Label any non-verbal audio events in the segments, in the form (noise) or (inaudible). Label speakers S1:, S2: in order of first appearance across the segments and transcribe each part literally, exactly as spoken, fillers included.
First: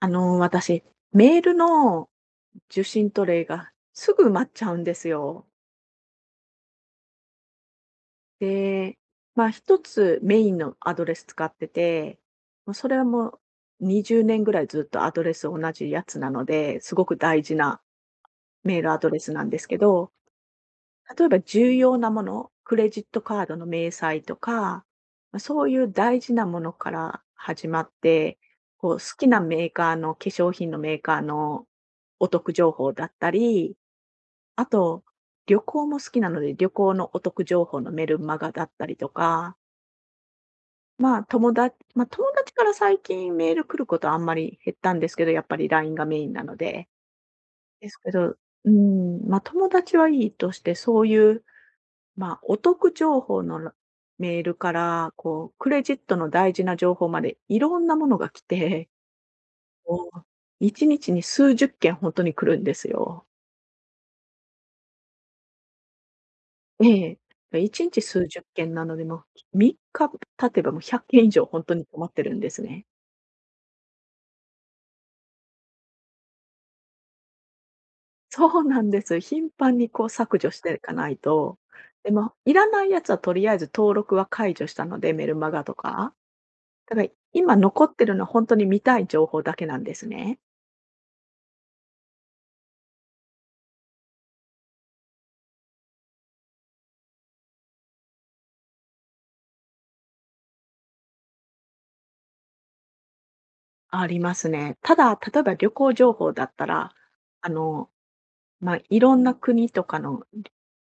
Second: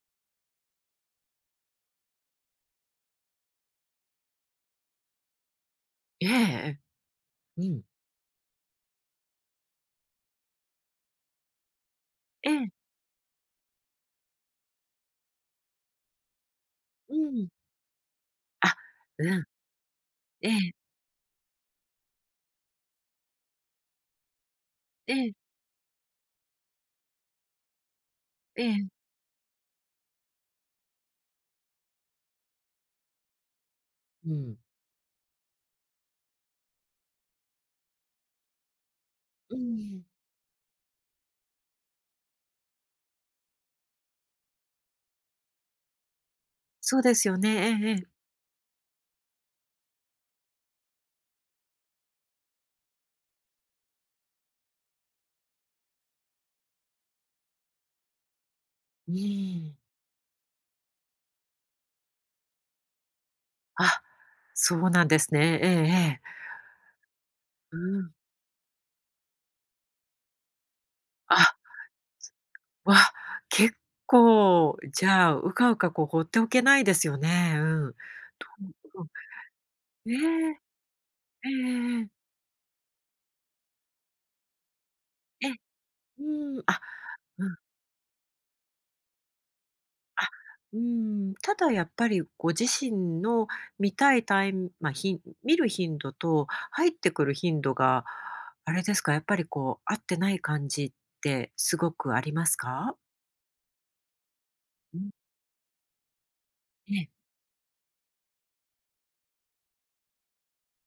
S1: あの、私、メールの受信トレイがすぐ埋まっちゃうんですよ。
S2: ええええうん。
S1: で、まあ一つメインのアドレス使ってて、
S2: え。え
S1: もう
S2: え
S1: それはもうにじゅうねんぐらいずっとアドレス同じやつなので、すごく
S2: う
S1: 大
S2: ん。
S1: 事な
S2: あ、
S1: メールアドレ
S2: う
S1: スな
S2: ん。
S1: んですけど、
S2: ええ
S1: 例えば重要なもの、クレジットカードの明細とか、
S2: え
S1: ま、
S2: え
S1: そういう大事なものから始まって、
S2: ええ。
S1: こう好きなメーカーの化粧品のメーカーのお得情報だったり、
S2: うん。
S1: あと、旅行も好きなので、旅行のお得情報のメルマガだったりとか、
S2: うん、
S1: まあ、友だま、友達から最近メール来ることはあんまり減ったんですけど、やっぱり ライン がメインなので。
S2: そうですよね。え
S1: で
S2: ええ
S1: す
S2: え。
S1: けど、うん、ま、友達はいいとして、そういう、ま、お得情報のメールから、こう、クレジットの大事な情報までいろんなものが来て、
S2: うん。
S1: こう、いちにちに数十件本当に来るんですよ。
S2: あ、そうなんですね。ええええ。
S1: ええ、
S2: う
S1: いちにち
S2: ん。
S1: 数十件なので、もうみっか経てばもうひゃっけん以上
S2: あ、
S1: 本当に止まってるんですね。
S2: わ、結構、じゃあ、うかうか、こう、放っておけないですよね。うん。うん
S1: (laughs) そうなんで
S2: う
S1: す。頻繁にこう
S2: ん。え
S1: 削除し
S2: え。
S1: ていかない
S2: ええ
S1: と。
S2: えええ
S1: で、
S2: え。
S1: もいらないやつはとりあえず登録は解除したので、メル
S2: え
S1: マ
S2: え
S1: ガとか。
S2: うん、あ、
S1: だから
S2: う
S1: 今
S2: ん。
S1: 残ってるのは本当に見たい情報だけなんです
S2: あ、
S1: ね。
S2: うん、ただやっぱりご自身の見たいタイムまあ、ひ見る頻度と入ってくる頻度が、あれですか、やっぱりこう合ってない感じってすごくありますか？
S1: ありますね。た
S2: うん、
S1: だ、例えば旅行情報だったら、
S2: ええ、
S1: あの、まあ、いろんな国とかの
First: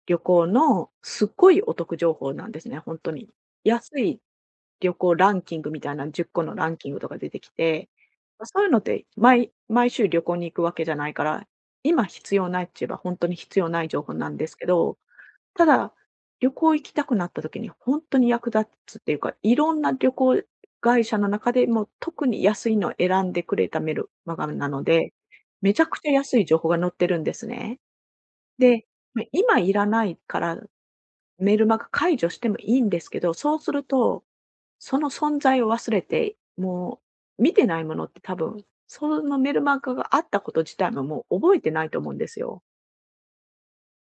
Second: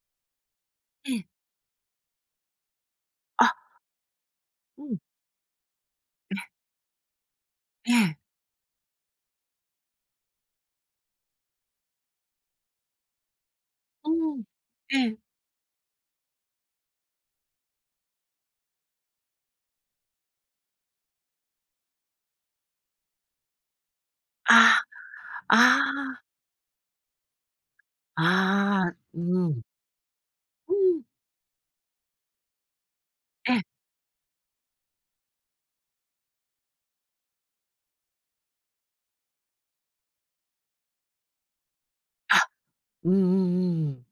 S1: 旅行の
S2: え
S1: す
S2: え、
S1: っごいお得情報なんですね、本当に。
S2: あ、
S1: 安い
S2: う
S1: 旅
S2: ん、
S1: 行ランキングみたいなじゅっこ
S2: え
S1: のランキングとか出てきて、
S2: え、ええ、
S1: ま、そういうのって毎毎週旅行に行くわけじゃないから、今必要ないっち言えばほんとに必要ない情報な
S2: う
S1: ん
S2: ん、
S1: ですけど、
S2: ええ、
S1: ただ、旅行行きたくなった時にほんとに役立つっていうか、いろんな旅行会社の中でも特に安いのを選んでくれたメルマガなの
S2: あ
S1: で、
S2: あ、
S1: めちゃくちゃ
S2: あ
S1: 安い情報が載ってるんですね。で、
S2: あ、う
S1: ま、今
S2: ん、
S1: いらないから
S2: うん、
S1: メルマガ解除してもいいんですけど、
S2: え
S1: そう
S2: え、
S1: するとその存在を忘れて、もう見てないものって多分、そのメルマガがあったこと自体ももう覚えてないと思うんで
S2: あ、
S1: すよ。
S2: うんうんうんうん、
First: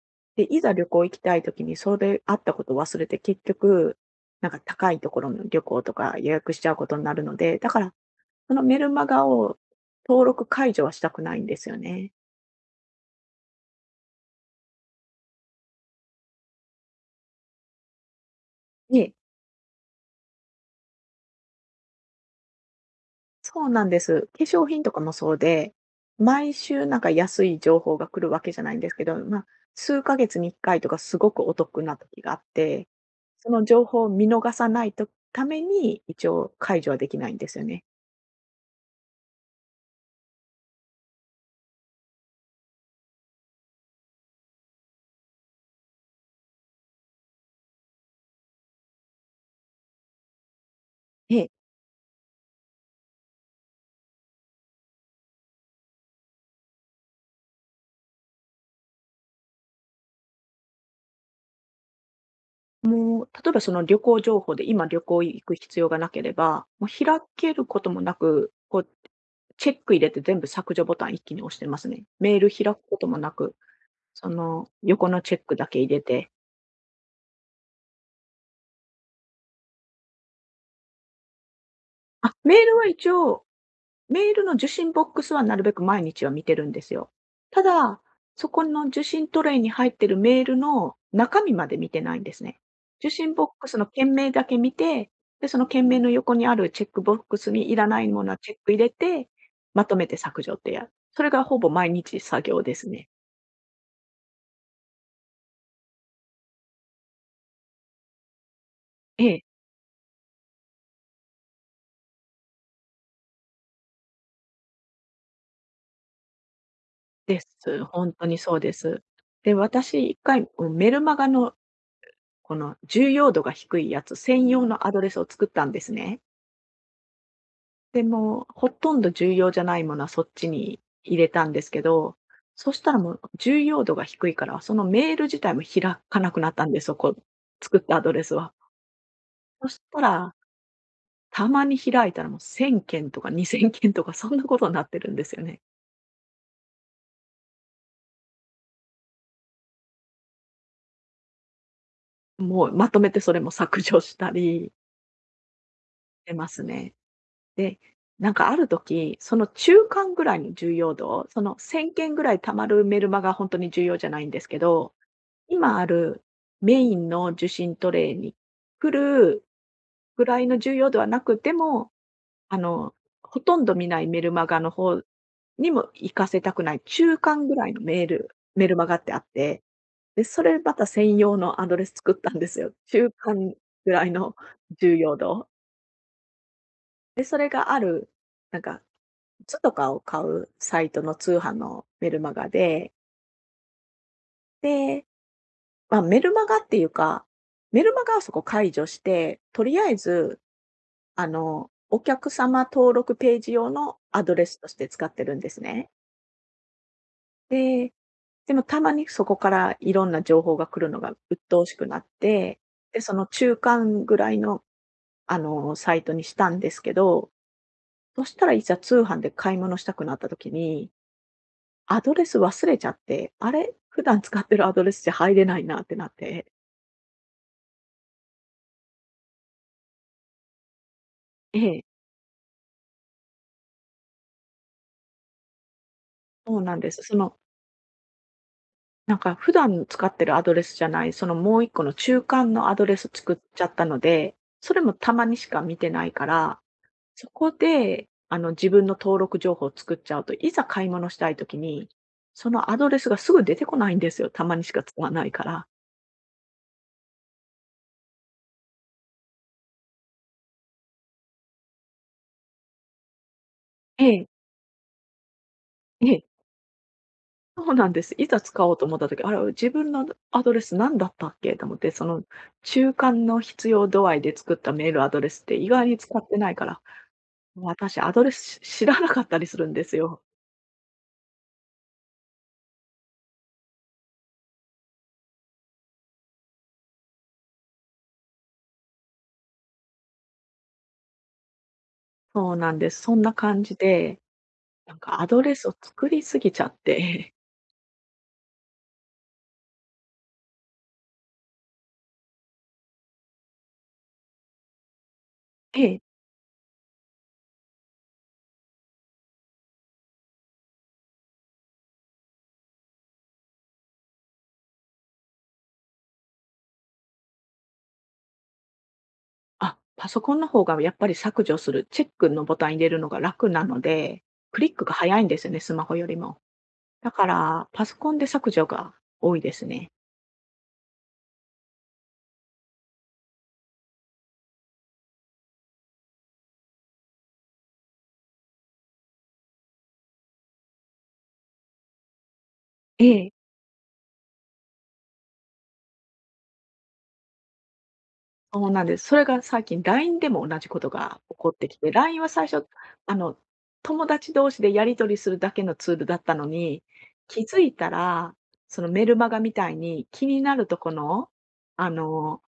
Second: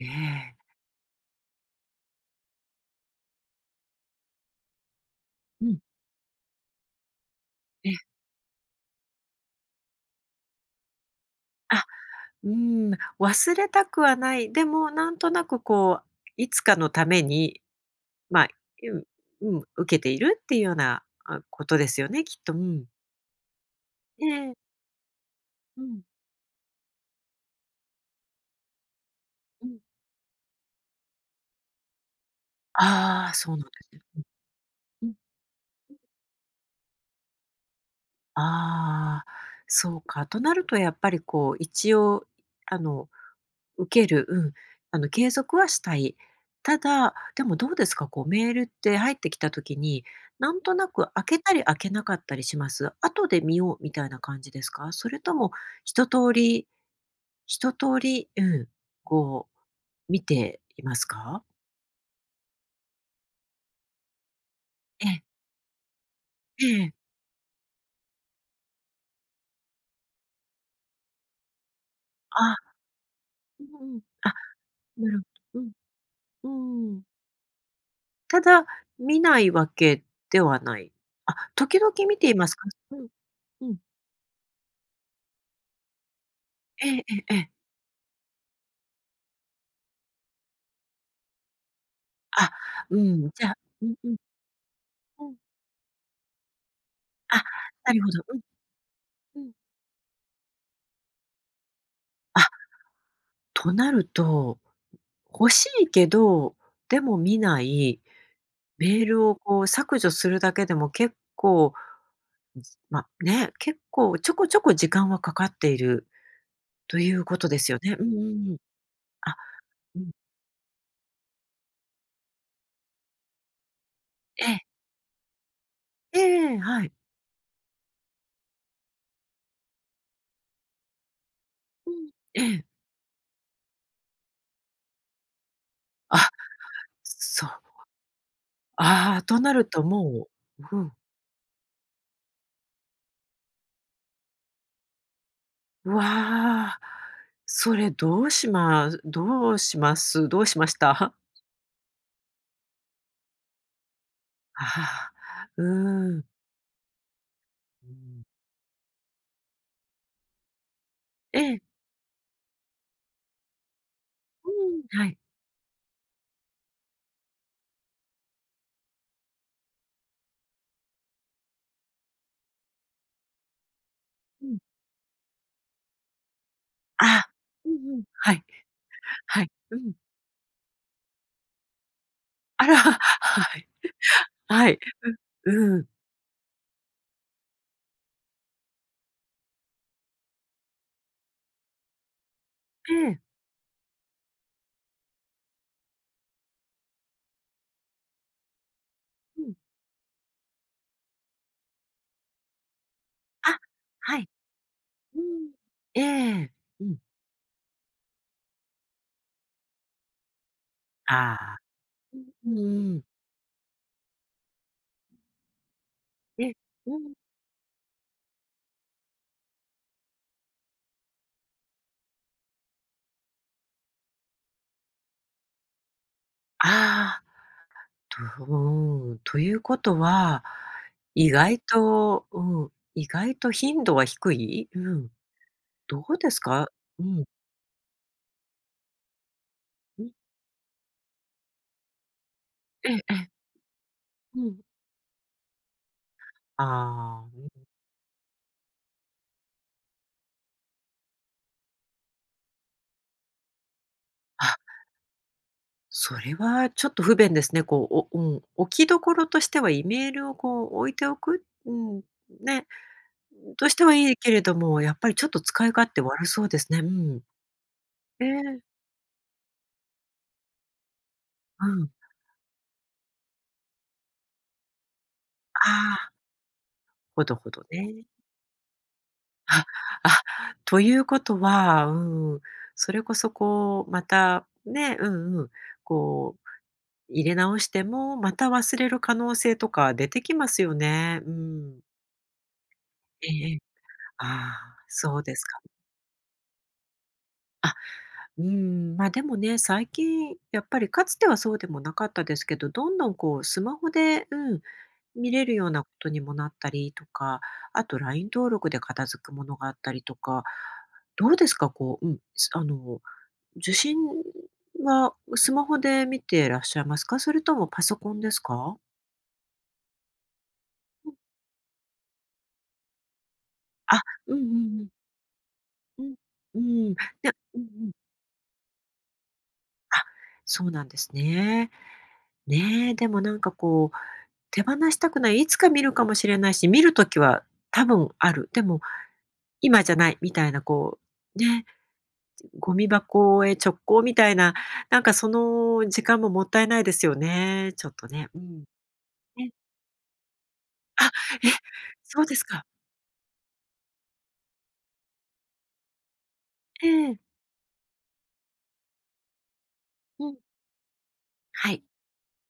S2: え
S1: で、
S2: え、
S1: いざ旅行行きたい時にそれあったことを忘れて、結局、なんか高いところの旅
S2: うん、
S1: 行とか予約しちゃうことになるので、だか
S2: え
S1: ら、
S2: え、
S1: そのメルマガを登録解除はしたくないんですよ
S2: あ
S1: ね。
S2: うん、忘れたくはない。でも、なんとなくこう、いつかのために、まあ、
S1: で
S2: うん、うん、受けているっていうような、あ、ことですよね、きっと。うん。
S1: そうなんで
S2: え
S1: す。化
S2: え。
S1: 粧品とかもそうで、
S2: うん、
S1: 毎週なんか安い情報が来るわけじゃないんですけど、まあ、
S2: うん。
S1: 数ヶ月にいっかいとかすごくお得な時があって、
S2: ああ、
S1: そ
S2: そう
S1: の
S2: なんで
S1: 情
S2: す
S1: 報を
S2: ね。
S1: 見逃さない
S2: う
S1: と
S2: ん。
S1: ために、一応解除はできないんですよね。
S2: ああ、そうか。となるとやっぱりこう、一応、あの受ける、うん、あの、継続はしたい。ただ、でもどうですか、こうメールって入ってきた時に、なんとなく開
S1: え
S2: け
S1: え。
S2: たり開けなかったりします？後で見ようみたいな感じですか？それとも一通り一通り、うん、こう見ていますか？
S1: もう、例えばその旅行情報で今旅
S2: え
S1: 行
S2: え、
S1: 行く必要がなければ、
S2: え
S1: も
S2: え、
S1: う開けることもなく、こう、チェック入れて全部削除ボタン一気に押してますね。メール
S2: あ、
S1: 開くこともなく、
S2: うんうん、
S1: そ
S2: あ、
S1: の横
S2: な
S1: の
S2: る
S1: チェック
S2: ほ
S1: だ
S2: ど、
S1: け入れて。
S2: うん、うん。ただ、見ないわけではない。あ、時々見て
S1: あ、
S2: います
S1: メー
S2: か？
S1: ルは
S2: うん、
S1: 一応
S2: うん。
S1: メールの受信ボックスはなるべく毎日は見てるんで
S2: え
S1: す
S2: え
S1: よ。
S2: ええええ。
S1: ただ、そこの受信トレイに入ってるメールの中身まで見てないんです
S2: あ、
S1: ね。
S2: う
S1: 受
S2: ん、
S1: 信
S2: じ
S1: ボ
S2: ゃ
S1: ッ
S2: あ
S1: クス
S2: う
S1: の
S2: んう
S1: 件
S2: ん。
S1: 名だけ見て、
S2: うん。
S1: で、その件名の横にあるチェックボック
S2: あ、
S1: スにいら
S2: な
S1: な
S2: るほ
S1: いも
S2: ど。
S1: の
S2: う
S1: はチェック入れて、
S2: ん。うん。
S1: まとめて削除ってやるそれがほぼ毎日作
S2: あ、
S1: 業ですね。
S2: となると、欲しいけど、でも見ない、メー
S1: え
S2: ルを
S1: え、
S2: こう削除するだけでも結構、じま、ね、結構ちょこちょこ時間はかかっているというこ
S1: で
S2: とですよ
S1: す。
S2: ね。う
S1: 本
S2: んうん
S1: 当に
S2: う
S1: そ
S2: ん。
S1: うです。
S2: あ、
S1: で、
S2: う
S1: 私
S2: ん。
S1: いっかい、うん、メルマガのこの重要度が低いやつ
S2: え
S1: 専
S2: え、
S1: 用のアドレスを作ったんですね。
S2: ええ、はい。
S1: でも、ほとんど重要じゃないものはそっちに入れたんですけ
S2: うん。
S1: ど、
S2: ええ。
S1: そしたらもう重要度が低いから、そのメール自体も開か
S2: あ、
S1: なくなったんです、そこ、
S2: そう。
S1: 作ったアドレスは。
S2: ああ、となる
S1: そし
S2: と
S1: た
S2: も
S1: ら、
S2: ううん。
S1: たまに開いたらもうせんけんとかにせんけんとかそんなことになってるんですよね。
S2: わあ、それどうしますどうしますどうしました？(laughs)
S1: もうまとめてそれも削除した
S2: あ
S1: り
S2: あ、うー
S1: し
S2: ん。
S1: てますね。で、
S2: うん。
S1: なんかある時、その中間ぐらいの重要度、
S2: え
S1: その
S2: え、
S1: せんけんぐらいたまるメルマガ本当に重要じゃないんですけ
S2: うん、
S1: ど
S2: はい。
S1: 今あるメインの受信トレイに来るぐらいの重要度はなくても、あの、ほとんど見ないメルマ
S2: うん。
S1: ガの方にも行かせたくない、中
S2: あ
S1: 間ぐら
S2: う
S1: い
S2: ん
S1: の
S2: う
S1: メ
S2: ん、
S1: ール
S2: はい、
S1: メルマガってあっ
S2: はい、
S1: て、
S2: うん。
S1: で、それまた専用のアドレス作ったんです
S2: あ
S1: よ。
S2: ら、(laughs)
S1: 中間
S2: はい、
S1: ぐらいの
S2: はい、
S1: 重要度。
S2: うん。
S1: で、それがある、なんか、靴とかを買うサイトの通販のメルマガで、
S2: ええ、
S1: で、まあ、メルマガっていうか、メルマガはそこ解除して、
S2: うん。
S1: とりあえず、あの、お客様登録ページ
S2: あ、
S1: 用の
S2: は
S1: ア
S2: い、
S1: ドレスとして使っ
S2: う
S1: てるんで
S2: ん。
S1: すね。
S2: ええ、うん。
S1: で、でもたまにそこからいろんな情報が来るのが
S2: あ
S1: 鬱
S2: あ、
S1: 陶しくなっ
S2: うん
S1: て、
S2: うんう
S1: で、
S2: ん。
S1: その中間ぐらいの、あの、サイトにし
S2: え
S1: た
S2: え、
S1: んですけ
S2: うん。
S1: ど、そしたらいざ通販で買い物したくなった時に、アドレス忘れちゃって、あれ、普段使ってるアドレスじゃ入れないなってなって。
S2: ああ。と、うん、ということは、意外
S1: ええ、
S2: とうん、意外と頻度は低い？うん、どうです
S1: そう
S2: か？
S1: なんです。
S2: う
S1: そ
S2: ん、
S1: のなんか普段
S2: う
S1: 使
S2: ん、
S1: ってるアドレスじゃない、そのもう一個の中間のアド
S2: え
S1: レ
S2: え
S1: ス
S2: ええ、
S1: 作っちゃったので、
S2: うん。
S1: それもたまにしか見てないから、
S2: あ
S1: そ
S2: あ、
S1: こで、あの、自分の登録情報を作っちゃうと、いざ買い物したいときに、そのアドレスがすぐ出てこないんですよ、たま
S2: あ、
S1: にしか使わないから。
S2: それはちょっと不便ですね。こう、おうん、置き所としてはイメールをこう置いておく、うん、ね、としては
S1: え
S2: いい
S1: え、
S2: けれども、やっぱりちょっと使い勝手
S1: え
S2: 悪
S1: え、
S2: そうですね。うん。
S1: そうなんです。い
S2: え
S1: ざ
S2: え、
S1: 使おうと思ったときあれ、自分のアドレス何だったっけと
S2: う
S1: 思って、
S2: ん。
S1: その中間の必要度合いで作ったメールアドレスって意
S2: あ
S1: 外に
S2: あ、
S1: 使ってないから、
S2: ほどほど
S1: 私
S2: ね。
S1: アドレス知らなかったりす
S2: あ、
S1: るんですよ。
S2: あ、ということは、うん、それこそこう、また、ね、うんうん、こう、入れ直しても、また忘れる可能性とか出てきますよね。うん。
S1: そうなんです。そん
S2: え
S1: な
S2: え
S1: 感じで、
S2: ああ、
S1: なん
S2: そ
S1: か
S2: う
S1: ア
S2: で
S1: ド
S2: す
S1: レ
S2: か。
S1: スを作りすぎちゃって、
S2: あ、うん、ま、でもね、最近やっぱりかつてはそうでもなかったですけど、どんどんこうスマホで、うん、見れるようなこ
S1: (laughs) で、
S2: とにもなったりとか、あと ライン 登録で片付くものがあったりとか、どうですか？こう、うん、すあの受信はスマホで見てらっしゃいますか？それともパソコンですか？
S1: あ、パソコンの方がやっぱ
S2: う
S1: り
S2: ん。
S1: 削除する、チェックのボタン入れるのが楽なの
S2: あ、
S1: で、
S2: うんうん
S1: クリッ
S2: う
S1: ク
S2: ん。
S1: が早いんですよね、スマホ
S2: う
S1: よ
S2: ん。
S1: りも。
S2: うん。で
S1: だか
S2: うんう
S1: ら、パ
S2: ん。
S1: ソコンで削除が多いですね。
S2: あ、そうなんですね。ねえ、でもなんかこう、手放したくない、いつか見るかもしれないし、見る時は多分ある。でも今じゃないみたいなこう、ね、ゴミ
S1: ええ。
S2: 箱へ直行みたいな、なんかその時間ももったいないですよね、ちょっとね。うん。
S1: そうなんです。それが
S2: え、
S1: 最近 ライン でも同じこと
S2: あ、
S1: が起こ
S2: え、
S1: ってきて、ライン
S2: そう
S1: は
S2: です
S1: 最
S2: か。
S1: 初、あの、友達同士でやり取りするだけのツールだったのに、
S2: ええ。
S1: 気づいたら、そのメルマガみたいに気
S2: うん。
S1: になるとこの、
S2: はい。
S1: あの、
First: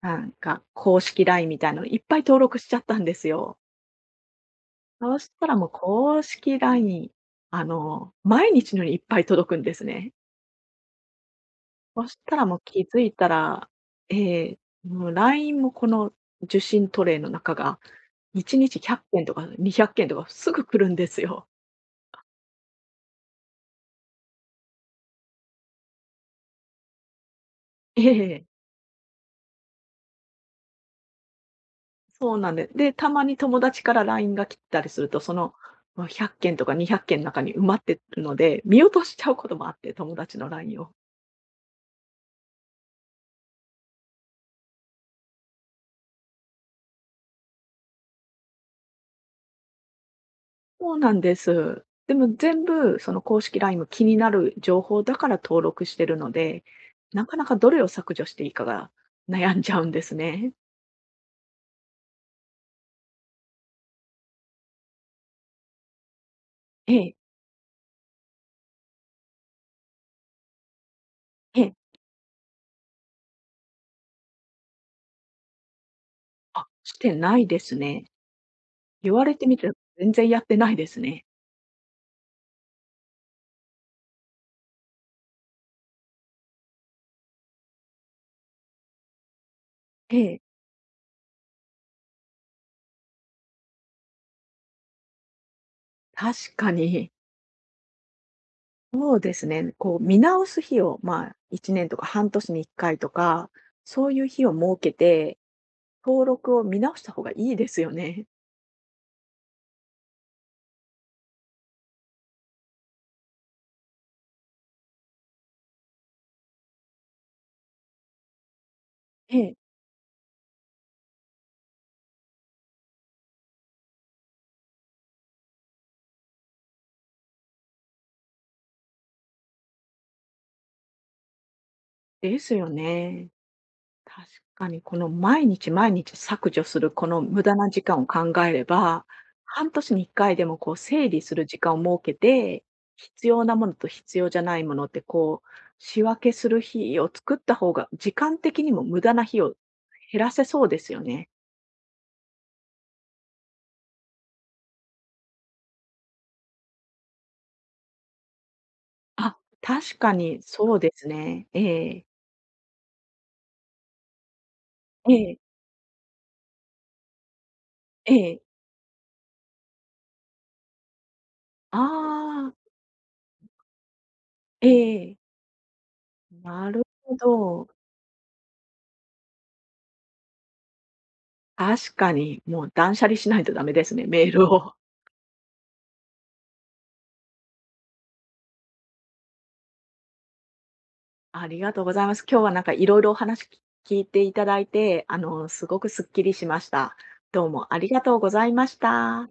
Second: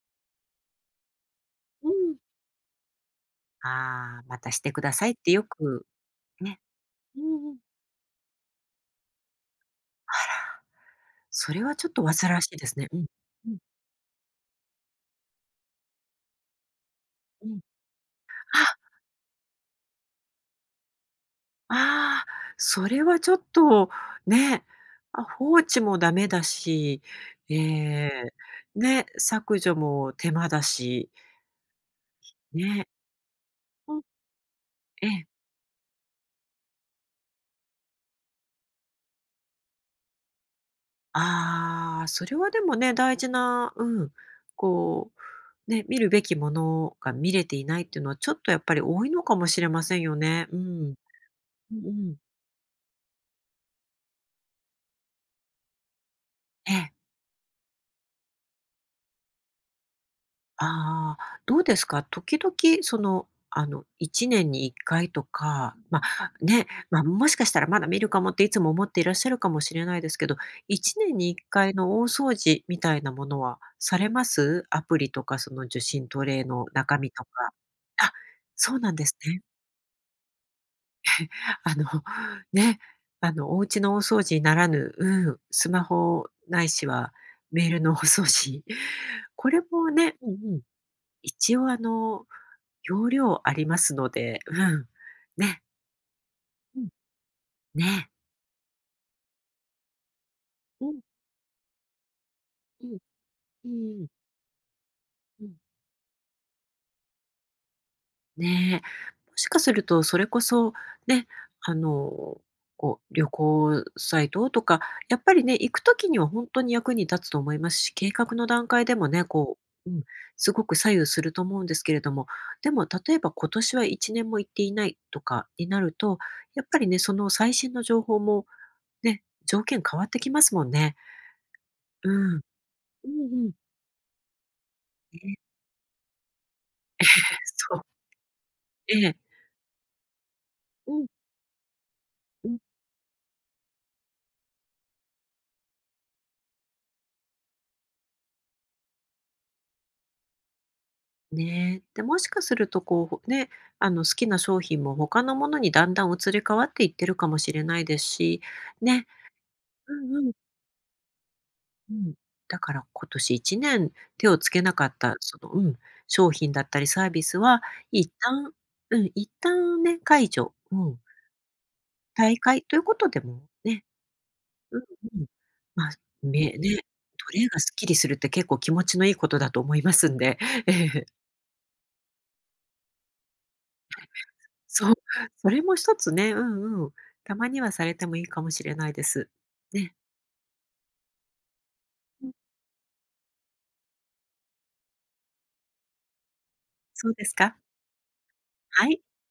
S1: なんか公式 ライン みたいなの
S2: う
S1: いっぱ
S2: ん。
S1: い登録しちゃったんですよ。
S2: ああ、またしてください
S1: そ
S2: っ
S1: うし
S2: てよ
S1: たらもう
S2: く
S1: 公式
S2: ね。
S1: ライン、
S2: うんうん。
S1: あの、毎日のようにいっぱい届くんです
S2: あ
S1: ね。
S2: ら、それはちょっと
S1: そし
S2: 煩
S1: た
S2: わ
S1: ら
S2: し
S1: も
S2: い
S1: う
S2: です
S1: 気
S2: ね。う
S1: づ
S2: ん。
S1: いた
S2: うん
S1: ら、ええ、もう ライン もこの受信トレイの
S2: う
S1: 中
S2: ん。
S1: が1
S2: あ、
S1: 日ひゃっけんとかにひゃっけんとかすぐ来るんですよ。
S2: ああ、それはちょっとね、あ、放置もダメだし、え
S1: (laughs) え
S2: え、
S1: え、
S2: ね、削除も手間だし、
S1: そうなんで。
S2: ね。
S1: で、たまに友達か
S2: う
S1: ら
S2: ん。
S1: ライン が来たりす
S2: え
S1: ると、
S2: え、
S1: その、ま、ひゃっけんとかにひゃっけんの中に埋まってるので、見落としちゃうこともあって、友達の ライン を。
S2: ああ、それはでもね、大事な、うん、こう、ね、見るべきものが見れていないっていうのはちょっとやっぱり多いのかもしれませんよね。う
S1: そ
S2: ん。
S1: うなんで
S2: う
S1: す。
S2: んう
S1: で
S2: ん。
S1: も全部その公式 ライン も気になる情報だから登録してるので、
S2: ええ。
S1: なかなかどれを削除していいかが悩んじゃうんですね。
S2: ああ、どうですか？時々その、あの、いちねんにいっかいとか、ま、ね、
S1: え
S2: まあ、
S1: え、
S2: もしかしたらまだ見るかもっていつも思っていらっしゃるかもしれないですけど、いちねんに1
S1: ええ。
S2: 回の大掃除みたいなものはされます？アプリとかその受信トレイの
S1: あ、し
S2: 中身
S1: て
S2: とか。
S1: ないですね。
S2: あ、そうなんで
S1: 言
S2: す
S1: われ
S2: ね。
S1: てみて全然やってないですね。
S2: あの、ね、あの、お家の大掃除ならぬ、うん、スマホないしはメールの大掃除。これもね
S1: え
S2: う
S1: え。
S2: んうん。一応あの、容量ありますので、うん。ね。
S1: 確か
S2: うん。
S1: に。
S2: ね。
S1: そうですね。こう見直す日
S2: う
S1: を、
S2: ん、
S1: まあ、いちねんとか半年に1
S2: う
S1: 回
S2: ん、
S1: とか、
S2: う
S1: そ
S2: ん、
S1: ういう日を設けて、
S2: うん。
S1: 登録を見直した方がいいですよね。
S2: ね。もしかするとそれこそ、ね、あの、こう、旅行サイトとか、やっぱりね、行くときには本当に役に立つと思いますし、計画の段階でもね、
S1: ええ、
S2: こう、うん、すごく左右すると思うんですけれども、でも例えば今年はいちねんも行っていないとかになると、やっぱりね、その最新の情報もね、条件変わってきますもんね。う
S1: で
S2: ん。
S1: すよ
S2: う
S1: ね。
S2: んうん。
S1: 確かにこの
S2: ね。
S1: 毎日毎日削除する
S2: (laughs) え
S1: この
S2: え
S1: 無駄な
S2: そう。
S1: 時間を考えれば、
S2: ええ。
S1: 半年にいっかいでもこう
S2: うん
S1: 整理する時間を設け
S2: うん。
S1: て、必要なものと必要じゃないものってこう、仕分けする日を作った方が、時間的にも無駄な日を減らせそうですよね。
S2: ね。で、もしかするとこう、ほね、あの、好きな商品も他のものにだんだん移り変わっていってるかもしれないですし、ね。
S1: あ、
S2: う
S1: 確か
S2: んうん。
S1: にそうですね。え
S2: う
S1: え。
S2: ん。だから今年いちねん手をつけなかっ
S1: え
S2: たその、
S1: え。
S2: うん、商品だったりサービスは、一
S1: ええ。
S2: 旦うん、一旦ね、解除、うん、退
S1: ああ、
S2: 会ということでもね、
S1: え
S2: うん
S1: え。
S2: うん。まあ、め
S1: な
S2: ね、
S1: るほ
S2: トレイが
S1: ど。
S2: すっきりするって結構気持ちのいいことだと思いますんで、(laughs) ええ。
S1: 確かに、もう断捨離しないとダメですね、メールを。(laughs)
S2: そう、それも一つね、うんうん。たまにはされてもいいかもしれないです。ね。
S1: ありがとうございます。
S2: うん、
S1: 今日はなんかいろいろお話き聞いていただいて、あの、すごくすっきりしました。
S2: そうです
S1: どう
S2: か？
S1: もありがとうございまし
S2: はい。
S1: た。